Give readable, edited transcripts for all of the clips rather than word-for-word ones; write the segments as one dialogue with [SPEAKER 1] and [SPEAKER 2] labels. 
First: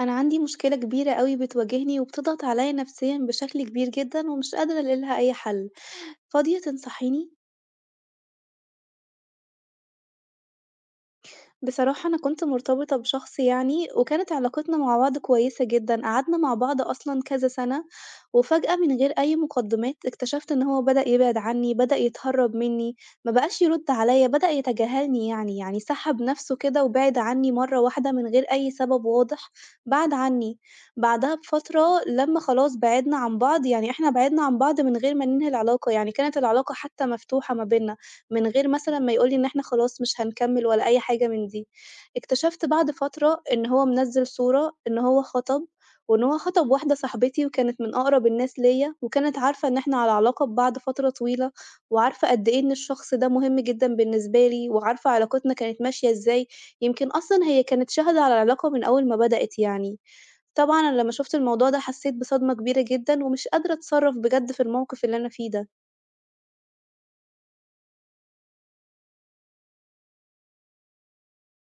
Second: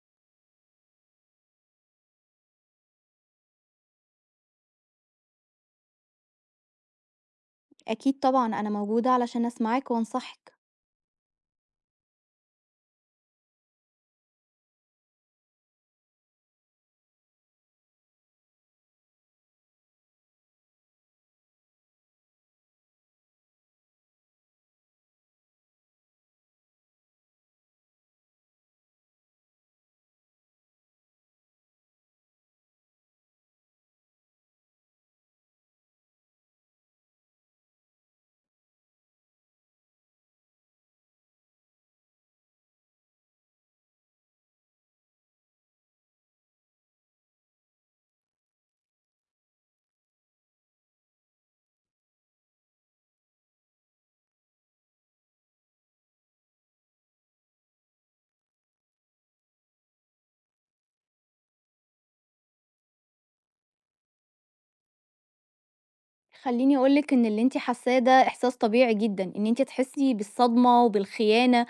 [SPEAKER 1] أنا عندي مشكلة كبيرة أوي بتواجهني وبتضغط عليا نفسيًا بشكل كبير جدًا ومش قادرة ألاقيلها أي حل، فاضية تنصحيني؟
[SPEAKER 2] أكيد طبعًا، أنا موجودة علشان أسمعِك وأنصحِك.
[SPEAKER 1] بصراحة أنا كنت مرتبطة بشخص يعني، وكانت علاقتنا مع بعض كويسة جدًا، قعدنا مع بعض أصلًا كذا سنة، وفجأة من غير أي مقدمات اكتشفت إن هو بدأ يبعد عني، بدأ يتهرب مني، ما بقاش يرد عليَّ، بدأ يتجاهلني يعني، يعني سحب نفسه كده وبعد عني مرة واحدة من غير أي سبب واضح، بعد عني. بعدها بفترة لمّا خلاص بعدنا عن بعض، يعني إحنا بعدنا عن بعض من غير ما ننهي العلاقة، يعني كانت العلاقة حتى مفتوحة ما بيننا. من غير مثلًا ما يقول لي إن إحنا خلاص مش هنكمّل ولا أي حاجة من دي. اكتشفت بعد فترة إن هو منزّل صورة إن هو خَطَب، وإن هو خَطَب واحدة صاحبتي وكانت من أقرب الناس ليّا، وكانت عارفة إن إحنا على علاقة ببعض فترة طويلة، وعارفة قد إيه إن الشخص ده مهم جدًا بالنسبة لي، وعارفة علاقتنا كانت ماشية إزاي، يمكن أصلًا هي كانت شاهدة على العلاقة من أول ما بدأت يعني. طبعًا أنا لمّا شُفت الموضوع ده حسّيت بصدمة كبيرة جدًا، ومش قادرة أتصرّف بجد في الموقف اللي أنا فيه ده.
[SPEAKER 2] خلّيني أقول لِك إن اللي أنتِ حاسّاه ده إحساس طبيعي جدًا، إن أنتِ تحسّي بالصدمة وبالخيانة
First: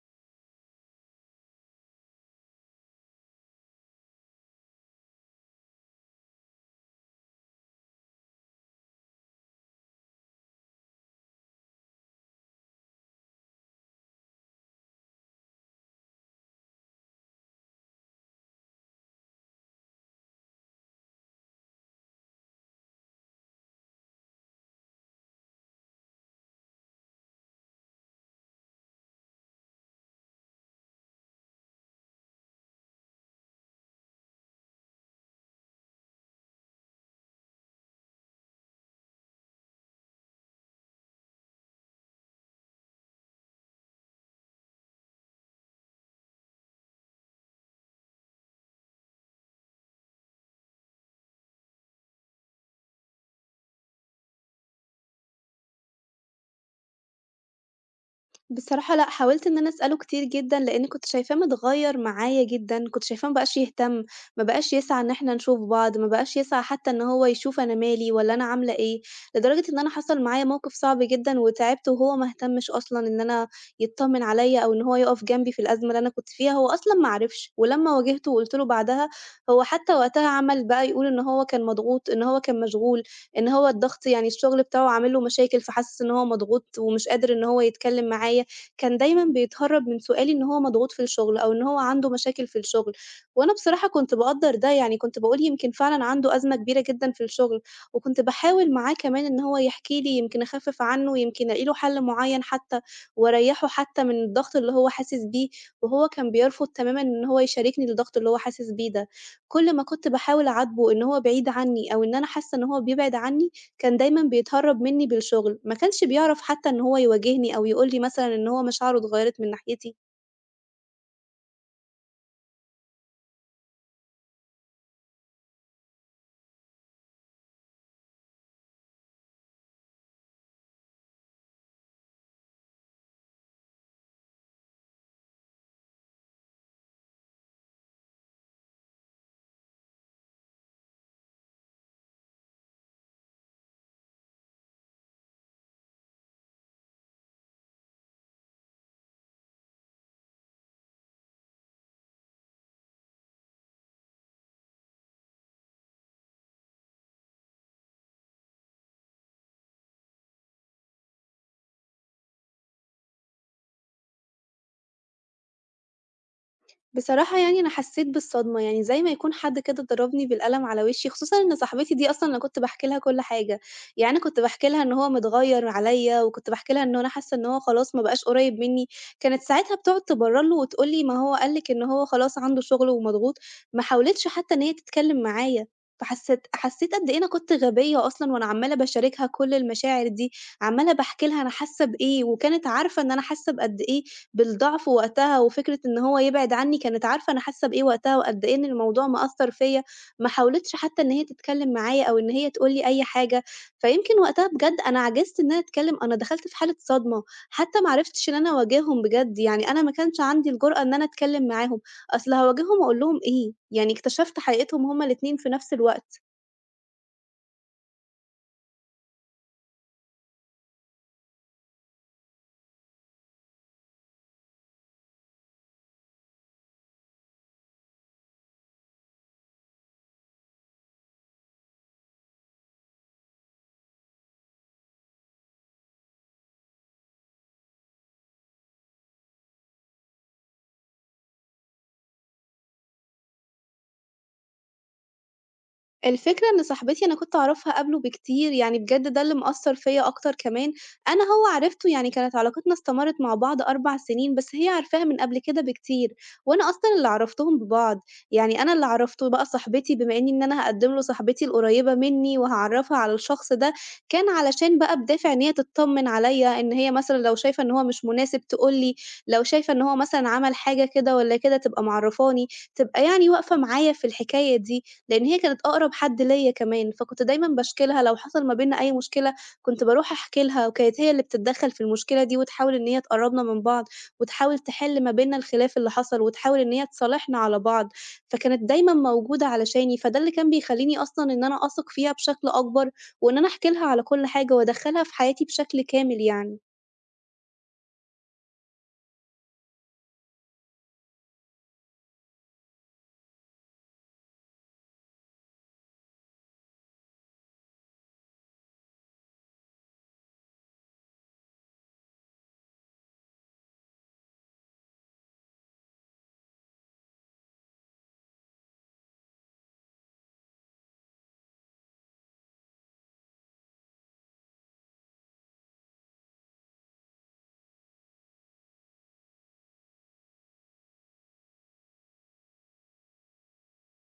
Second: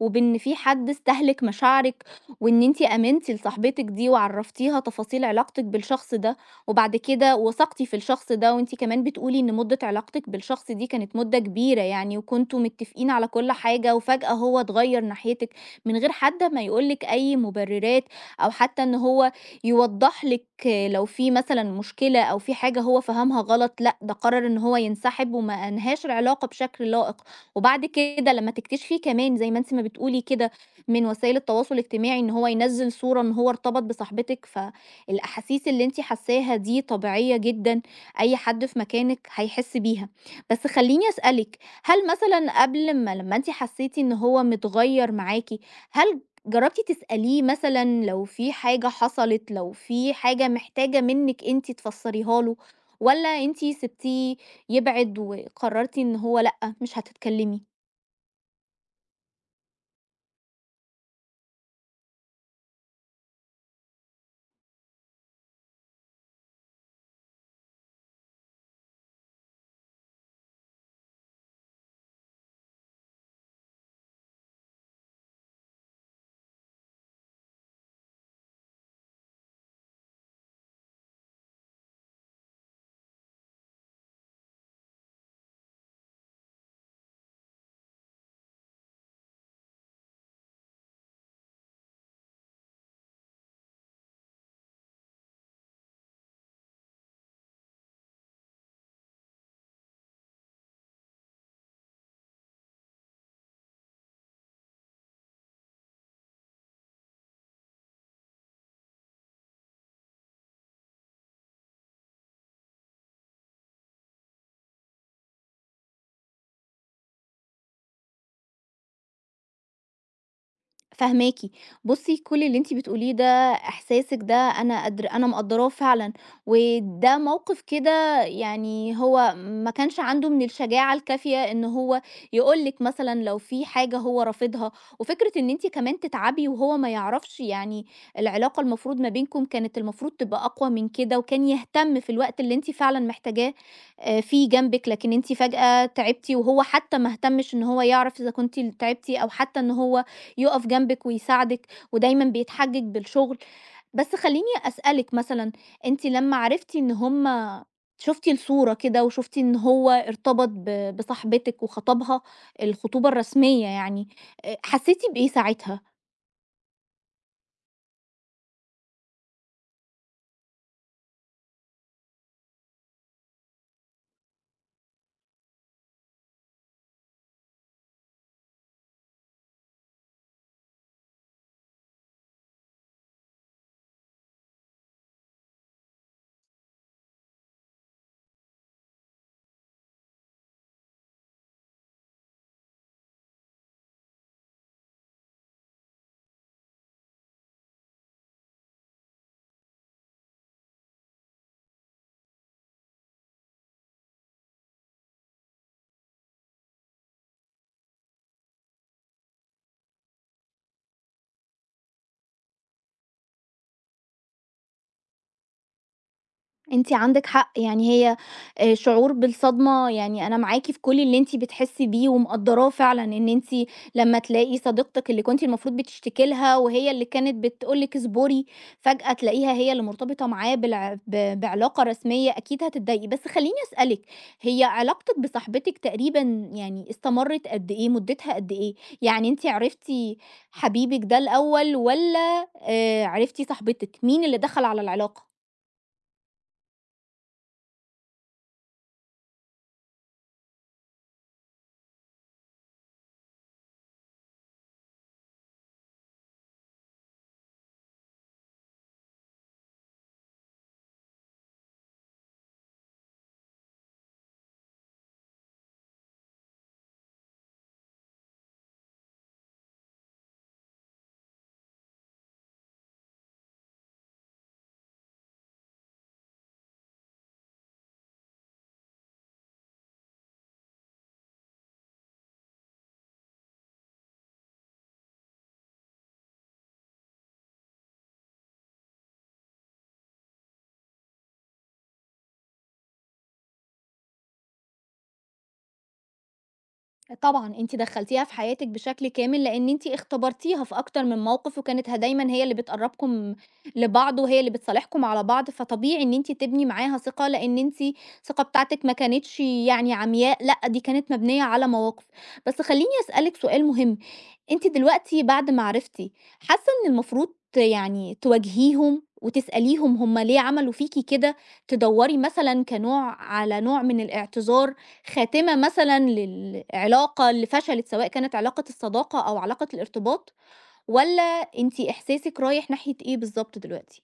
[SPEAKER 2] وبإن في حد استهلك مشاعرِك، وإن أنتِ آمنتِ لصاحبتِك دي وعرّفتيها تفاصيل علاقتِك بالشخص ده، وبعد كده وثقتِ في الشخص ده، وأنتِ كمان بتقولي إن مدة علاقتِك بالشخص دي كانت مدة كبيرة يعني، وكنتم متفقين على كل حاجة، وفجأة هو اتغيّر ناحيتِك من غير حتى ما يقول لِك أي مبررات، أو حتى إن هو يوضّح لِك لو في مثلًا مشكلة أو في حاجة هو فهمها غلط، لأ ده قرر إن هو ينسحب وما أنهاش العلاقة بشكل لائق. وبعد كده لمّا تكتشفي كمان زي ما أنتِ ما بتقولي كده من وسائل التواصل الاجتماعي إن هو ينزّل صورة إن هو ارتبط بصاحبتِك، فالأحاسيس اللي أنتِ حاساها دي طبيعية جدًا، أي حد في مكانِك هيحس بيها. بس خلّيني أسألِك، هل مثلًا قبل ما لمّا أنتِ حسيتِ إن هو متغيّر معاكِ، هل جرّبتِ تسأليه مثلًا لو في حاجة حصلت، لو في حاجة محتاجة منِّك أنتِ تفسّريها له والّا أنتِ سِبتيه يبعد وقررتِ إن هو لأ، مش هتتكلمي.
[SPEAKER 1] بصراحة لأ، حاولت إن أنا أسأله كتير جدًا، لإني كنت شايفاه متغيّر معايا جدًا، كنت شايفاه ما بقاش يهتم، ما بقاش يسعى إن إحنا نشوف بعض، ما بقاش يسعى حتى إن هو يشوف أنا مالي والّا أنا عاملة إيه، لدرجة إن أنا حصل معايا موقف صعب جدًا وتعبت وهو ما اهتمش أصلًا إن أنا يتطمن عليَّ أو إن هو يقف جنبي في الأزمة اللي أنا كنت فيها، هو أصلًا ما عرفش، ولمّا واجهته وقُلت له بعدها، هو حتى وقتها عمل بقى يقول إن هو كان مضغوط، إن هو كان مشغول، إن هو الضغط يعني الشغل بتاعه عامل له مشاكل، فحاسس إن هو مضغوط ومش قادر إن هو يتكلم معايا. كان دايمًا بيتهرّب من سؤالي إن هو مضغوط في الشغل أو إن هو عنده مشاكل في الشغل، وأنا بصراحة كنت باقدّر ده، يعني كنت باقول يمكن فعلًا عنده أزمة كبيرة جدًا في الشغل، وكنت باحاول معاه كمان إن هو يحكي لي يمكن أخفِّف عنه، يمكن ألاقي له حل معيّن حتى وأريّحه حتى من الضغط اللي هو حاسس بيه، وهو كان بيرفض تمامًا إن هو يشاركني الضغط اللي هو حاسس بيه ده. كل ما كنت باحاول أعاتبه إن هو بعيد عني أو إن أنا حاسة إن هو بيبعد عني كان دايمًا بيتهرّب منّي بالشغل، ما كانش بيعرف حتى إن هو يواجهني أو يقول لي مثلًا إن هو مشاعره اتغيّرت من ناحيتي.
[SPEAKER 2] فاهماكِ. بُصّي، كل اللي أنتِ بتقوليه ده إحساسِك ده أنا مقدّراه فعلًا، وده موقِف كده يعني هو ما كانش عنده من الشجاعة الكافية إن هو يقول لِك مثلًا لو في حاجة هو رافضها، وفكرة إن أنتِ كمان تتعبي وهو ما يعرفش، يعني العلاقة المفروض ما بينكم كانت المفروض تبقى أقوى من كده، وكان يهتم في الوقت اللي أنتِ فعلًا محتاجاه فيه جنبِك، لكن أنتِ فجأة تعبتِ وهو حتى ما اهتمش إن هو يعرف إذا كنتِ تعبتِ أو حتى إن هو يُقف جنبِك ويساعدِك ودايمًا بيتحجج بالشغل. بس خلّيني أسألِك مثلًا، أنتِ لمّا عرفتِ إن هُم شُفتِ الصورة كده وشُفتِ إن هو ارتبط بصاحبتِك وخطبها، الخطوبة الرسمية يعني، حسّيتِ بإيه ساعتها؟
[SPEAKER 1] بصراحة يعني أنا حسّيت بالصدمة، يعني زي ما يكون حد كده ضربني بالقلم على وشّي، خصوصًا إن صاحبتي دي أصلًا أنا كنت باحكي لها كل حاجة، يعني أنا كنت باحكي لها إن هو متغيّر عليّا وكنت باحكي لها إن أنا حاسّة إن هو خلاص ما بقاش قريّب منّي، كانت ساعتها بتقعد تبرّر له وتقول لي: "ما هو قال لِك إن هو خلاص عنده شغل ومضغوط." ما حاولتش حتى إن هي تتكلّم معايا، فحسّيت قد إيه أنا كنت غبية أصلًا وأنا عمّالة باشاركها كل المشاعر دي. عمّالة باحكي لها أنا حاسة بإيه، وكانت عارفة إن أنا حاسة بقد إيه بالضعف وقتها، وفكرة إن هو يبعد عني كانت عارفة أنا حاسة بإيه وقتها، وقد إيه إن الموضوع مأثّر فيّا، ما حاولتش حتى إن هي تتكلم معايا أو إن هي تقول لي أي حاجة، فيمكن وقتها بجد أنا عجزت إن أنا أتكلم، أنا دخلت في حالة صدمة، حتى ما عرفتش إن أنا أواجههم بجد، يعني أنا ما كانش عندي الجرأة إن أنا أتكلم معاهم، أصل هاواجههم أقول لهم إيه؟ يعني اكتشفت حقيقتهم هُم الاتنين في نفس الوقت.
[SPEAKER 2] أنتِ عندِك حق، يعني هي شعور بالصدمة يعني أنا معاكِ في كل اللي أنتِ بتحسّي بيه ومقدّراه فعلًا، إن أنتِ لمّا تلاقي صديقتِك اللي كنتِ المفروض بتشتكي لها وهي اللي كانت بتقول لِك اصبري، فجأة تلاقيها هي اللي مرتبطة معاه بالع ب بعلاقة رسمية، أكيد هتتضايقي. بس خلّيني أسألِك، هي علاقتِك بصاحبتِك تقريبًا يعني استمرِّت قد إيه، مدتها قد إيه؟ يعني أنتِ عرفتِ حبيبِك ده الأول والّا عرفتِ صاحبتِك، مين اللي دخل على العلاقة؟
[SPEAKER 1] الفكرة إن صاحبتي أنا كنت أعرفها قبله بكتير، يعني بجد ده اللي مأثّر فيّا أكتر كمان، أنا هو عرفته يعني كانت علاقتنا استمرت مع بعض 4 سنين، بس هي عارفاه من قبل كده بكتير، وأنا أصلًا اللي عرّفتهم ببعض، يعني أنا اللي عرّفته بقى صاحبتي بما إني إن أنا هاقدّم له صاحبتي القريّبة منّي وهاعرّفها على الشخص ده، كان علشان بقى بدافع إن هي تتطمّن عليّا، إن هي مثلًا لو شايفة إن هو مش مناسب تقول لي، لو شايفة إن هو مثلًا عمل حاجة كده والّا كده تبقى معرّفاني، تبقى يعني واقفة معايا في الحكاية دي. لإن هي كانت أقرب حد ليّا كمان، فكنت دايمًا باشكي لها لو حصل ما بيننا أي مشكلة، كنت باروح أحكي لها، وكانت هي اللي بتتدخّل في المشكلة دي وتحاول إن هي تقرّبنا من بعض، وتحاول تحِل ما بيننا الخلاف اللي حصل، وتحاول إن هي تصالحنا على بعض، فكانت دايمًا موجودة علشاني، فده اللي كان بيخلّيني أصلًا إن أنا أثق فيها بشكل أكبر، وإن أنا أحكي لها على كل حاجة وأدخّلها في حياتي بشكل كامل يعني.
[SPEAKER 2] طبعًا أنتِ دخّلتيها في حياتِك بشكل كامل، لإن أنتِ اختبرتيها في أكتر من موقف، وكانت دايمًا هي اللي بتقرّبكم لبعض، وهي اللي بتصالحكم على بعض، فطبيعي إن أنتِ تبني معاها ثقة، لإن أنتِ الثقة بتاعتِك ما كانتش يعني عمياء، لأ دي كانت مبنية على مواقف. بس خلّيني أسألِك سؤال مهم، أنتِ دلوقتي بعد ما عرفتِ، حاسة إن المفروض يعني تواجهيهم وتسأليهم هُم ليه عملوا فيكِ كده، تدوّري مثلًا كنوع على نوع من الاعتذار، خاتمة مثلًا للعلاقة اللي فشلت، سواء كانت علاقة الصداقة أو علاقة الارتباط، والّا أنتِ إحساسِك رايح ناحية إيه بالضبط دلوقتي؟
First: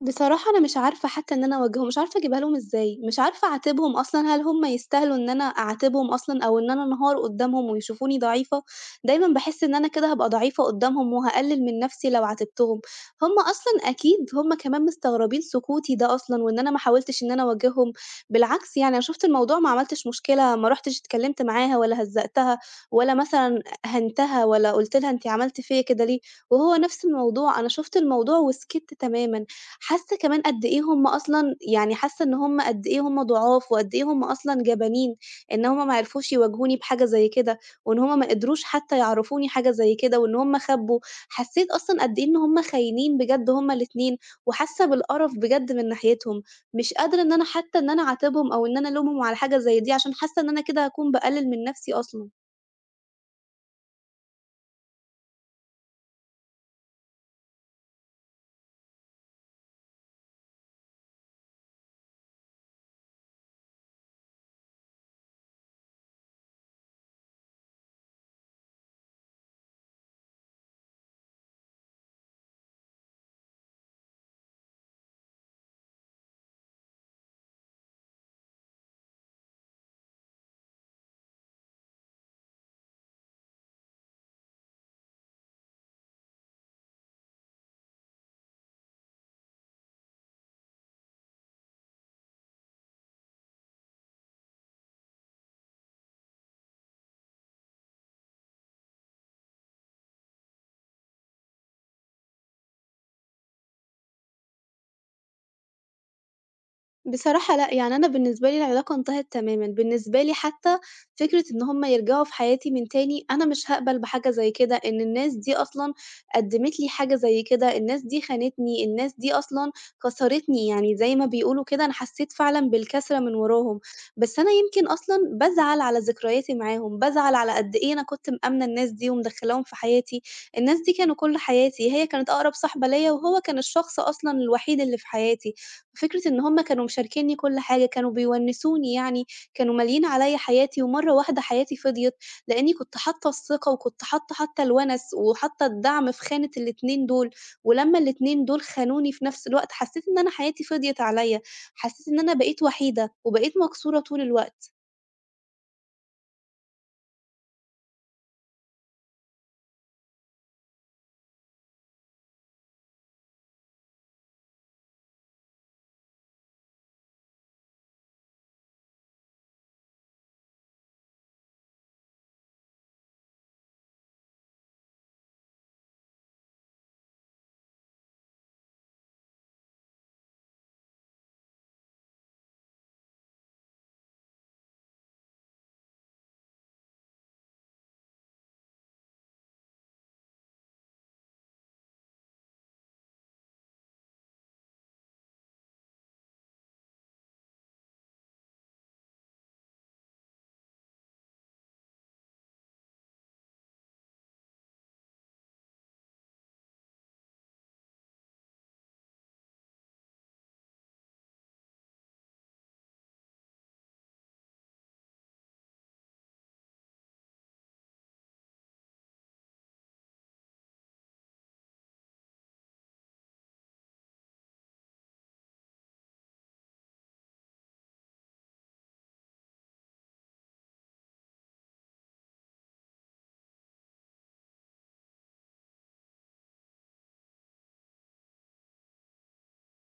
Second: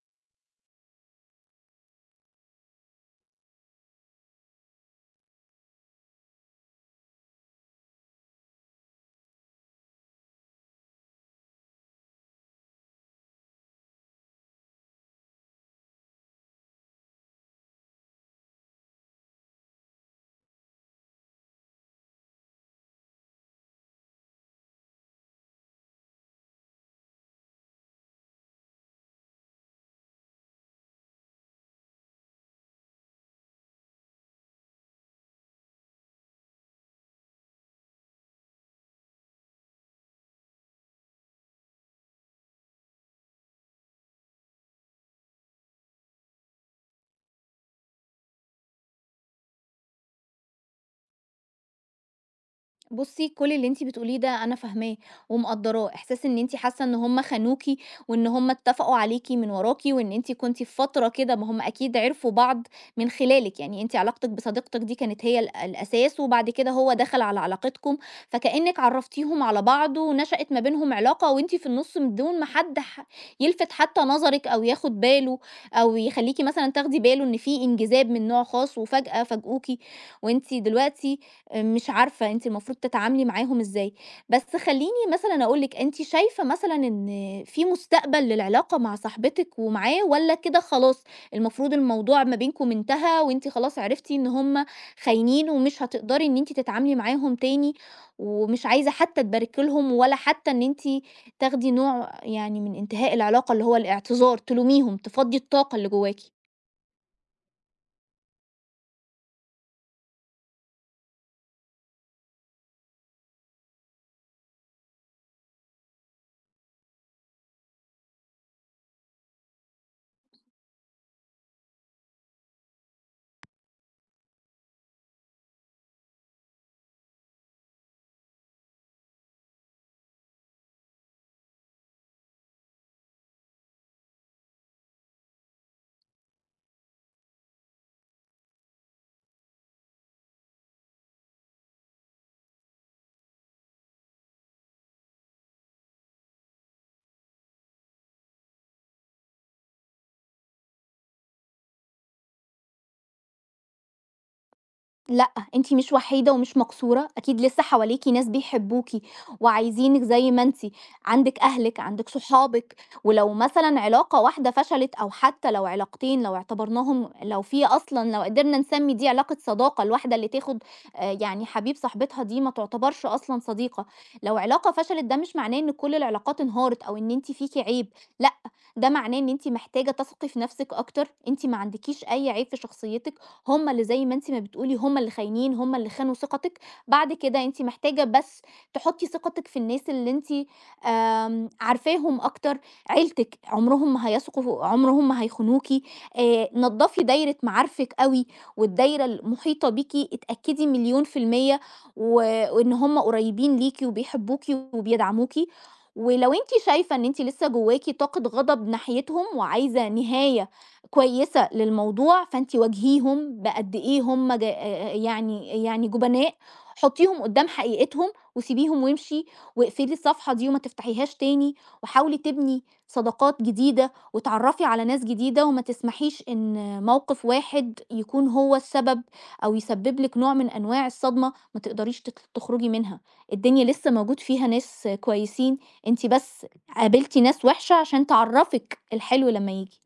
[SPEAKER 1] بصراحة أنا مش عارفة حتى إن أنا أواجههم، مش عارفة أجيبها لهم إزاي، مش عارفة أعاتبهم أصلًا، هل هم يستاهلوا إن أنا أعاتبهم أصلًا أو إن أنا أنهار قدّامهم ويشوفوني ضعيفة؟ دايمًا باحس إن أنا كده هابقى ضعيفة قدّامهم وهاقلل من نفسي لو عاتبتهم، هم أصلًا أكيد هم كمان مستغربين سكوتي ده أصلًا وإن أنا ما حاولتش إن أنا أواجههم، بالعكس يعني أنا شُفت الموضوع ما عملتش مشكلة، ما رُحتش اتكلمت معاها ولا هزّقتها ولا مثلًا هَنتها ولا قُلت لها أنتِ عملتِ فيّا كده ليه، وهو نفس الموضوع، أنا شُفت الموضوع وسكِت تمامًا. حاسة كمان قد إيه هم أصلًا يعني حاسة إن هم قد إيه هم ضعاف، وقد إيه هم أصلًا جبانين، إن هم ما عرفوش يواجهوني بحاجة زي كده، وإن هم ما قدروش حتى يعرفوني حاجة زي كده، وإن هم خبّوا. حسيت أصلًا قد إيه إن هم خاينين بجد هم الاتنين، وحاسة بالقرف بجد من ناحيتهم. مش قادرة إن أنا حتى إن أنا أعاتبهم أو إن أنا ألومهم على حاجة زي دي، عشان حاسة إن أنا كده هاكون باقلل من نفسي أصلًا.
[SPEAKER 2] بُصّي، كل اللي أنتِ بتقوليه ده أنا فاهماه ومقدّراه، إحساس إن أنتِ حاسة إن هم خانوكِ وإن هم اتّفقوا عليكِ من وراكِ وإن أنتِ كنتِ في فترة كده ما هم أكيد عرفوا بعض من خلالِك، يعني أنتِ علاقتِك بصديقتِك دي كانت هي الأساس وبعد كده هو دخل على علاقتكم، فكإنِّك عرّفتيهم على بعض ونشأت ما بينهم علاقة وأنتِ في النُص من دون ما حد يلفت حتى نظرِك أو ياخد باله أو يخلّيكِ مثلًا تاخدي باله إن في انجذاب من نوع خاص وفجأة فاجئوكِ وأنتِ دلوقتي مش عارفة أنتِ المفروض تتعاملي معاهم إزاي، بس خلّيني مثلًا أقول لِك، أنتِ شايفة مثلًا إن في مستقبل للعلاقة مع صاحبتِك ومعاه والّا كده خلاص المفروض الموضوع ما بينكم انتهى وأنتِ خلاص عرفتِ إن هم خاينين ومش هتقدري إن أنتِ تتعاملي معاهم تاني، ومش عايزة حتى تباركي لهم ولا حتى إن أنتِ تاخدي نوع يعني من انتهاء العلاقة اللي هو الاعتذار، تلوميهم، تفضّي الطاقة اللي جواكِ؟
[SPEAKER 1] بصراحة لأ، يعني أنا بالنسبة لي العلاقة انتهت تمامًا، بالنسبة لي حتى فكرة إن هُم يرجعوا في حياتي من تاني، أنا مش هاقبل بحاجة زي كده، إن الناس دي أصلًا قدّمت لي حاجة زي كده، الناس دي خانتني، الناس دي أصلًا كسرتني، يعني زي ما بيقولوا كده أنا حسيت فعلًا بالكسرة من وراهم، بس أنا يمكن أصلًا بازعل على ذكرياتي معاهم، بازعل على قد إيه أنا كنت مأمنة الناس دي ومدخلاهم في حياتي، الناس دي كانوا كل حياتي، هي كانت أقرب صاحبة ليّا وهو كان الشخص أصلًا الوحيد اللي في حياتي. فكرة إن هم كانوا مشاركينّي كل حاجة، كانوا بيونّسوني يعني، كانوا ماليين عليّا حياتي، ومرّة واحدة حياتي فضيت، لإنّي كنت حاطّة الثقة، وكنت حاطّة حتى الونس، وحاطّة الدعم في خانة الاتنين دول، ولمّا الاتنين دول خانوني في نفس الوقت، حسّيت إن أنا حياتي فضيت عليّا، حسّيت إن أنا بقيت وحيدة، وبقيت مكسورة طول الوقت.
[SPEAKER 2] لأ، أنتِ مش وحيدة ومش مقصورة، أكيد لسه حواليكِ ناس بيحبوكِ وعايزينِك زي ما أنتِ، عندِك أهلِك، عندِك صحابِك، ولو مثلًا علاقة واحدة فشلت أو حتى لو علاقتين لو اعتبرناهم لو في أصلًا لو قدرنا نسمّي دي علاقة صداقة، الواحدة اللي تاخد يعني حبيب صاحبتها دي ما تعتبرش أصلًا صديقة، لو علاقة فشلت ده مش معناه إن كل العلاقات انهارت أو إن أنتِ فيكِ عيب، لأ، ده معناه إن أنتِ محتاجة تثقي في نفسِك أكتر، أنتِ ما عندكيش أي عيب في شخصيتِك. هم اللي زي ما أنتِ ما بتقولي هم اللي خاينين، هم اللي خانوا ثقتِك، بعد كده أنتِ محتاجة بس تحطّي ثقتِك في الناس اللي أنتِ عارفاهم أكتر، عيلتِك عمرهم ما هيثقوا عمرهم ما هيخونوكِ، نضّفي دايرة معارفِك أوي والدايرة المحيطة بيكِ اتأكدي مليون في المِيّة و وإن هم قريبين ليكِ وبيحبوكِ وبيدعموكِ، ولو أنتِ شايفة إن أنتِ لسه جواكِ طاقة غضب ناحيتهم وعايزة نهاية كويسة للموضوع، فأنتِ واجهيهم بقد إيه هم ج يعني يعني جبناء، حطّيهم قدّام حقيقتهم وسيبيهم وامشي، واقفلي الصفحة دي وما تفتحيهاش تاني، وحاولي تبني صداقات جديدة واتعرّفي على ناس جديدة، وما تسمحيش إن موقف واحد يكون هو السبب أو يسبب لِك نوع من أنواع الصدمة ما تقدريش تخرجي منها، الدنيا لسه موجود فيها ناس كويسين، أنتِ بس قابلتِ ناس وِحشة عشان تعرّفِك الحلو لمّا ييجي.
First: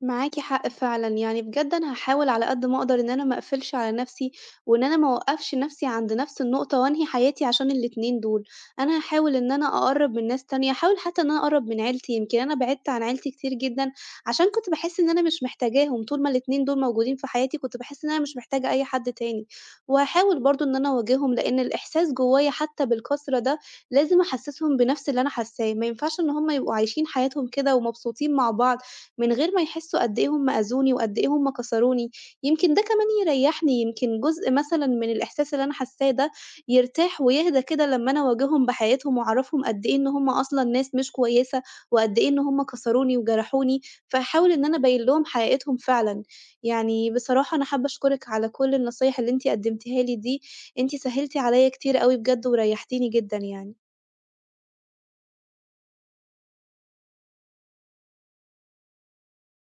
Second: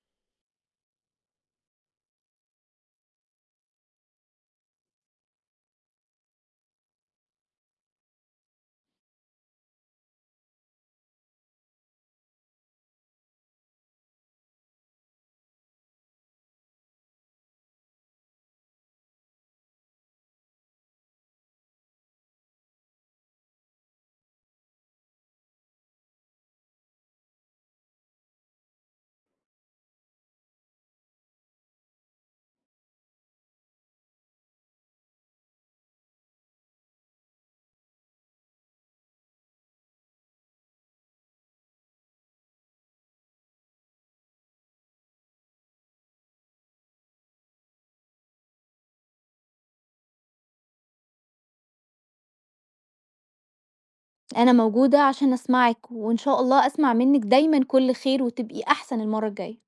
[SPEAKER 1] معاكِ حق فعلًا، يعني بجد أنا هاحاول على قد ما أقدر إن أنا ما أقفلش على نفسي، وإن أنا ما أوقّفش نفسي عند نفس النقطة وأنهي حياتي عشان الاتنين دول، أنا هاحاول إن أنا أقرّب من ناس تانية، هاحاول حتى إن أنا أقرّب من عيلتي، يمكن أنا بعدت عن عيلتي كتير جدًا، عشان كنت باحس إن أنا مش محتاجاهم، طول ما الاتنين دول موجودين في حياتي كنت باحس إن أنا مش محتاجة أي حد تاني، وهاحاول برضه إن أنا أواجههم، لإن الإحساس جوايا حتى بالكسرة ده لازم أحسّسهم بنفس اللي أنا حاساه، ما ينفعش إن هُم يبقوا عايشين حياتهم كده ومبسوطين مع بعض، من غير ما يحسّوا قد إيه هم أذوني وقد إيه هم كسروني، يمكن ده كمان يريّحني، يمكن جزء مثلًا من الإحساس اللي أنا حاسّاه ده يرتاح ويهدى كده لمّا أنا أواجههم بحياتهم وأعرفهم قد إيه إن هم أصلًا ناس مش كويسة، وقد إيه إن هم كسروني وجرحوني، فهاحاول إن أنا أبيّن لهم حقيقتهم فعلًا. يعني بصراحة أنا حابّة أشكرِك على كل النصايح اللي أنتِ قدّمتيها لي دي، أنتِ سهّلتِ عليّا كتير أوي بجد وريّحتيني جدًا يعني.
[SPEAKER 2] أنا موجودة عشان أسمعِك، وإن شاء الله أسمع منِّك دايمًا كل خير وتبقي أحسن المرّة الجاية.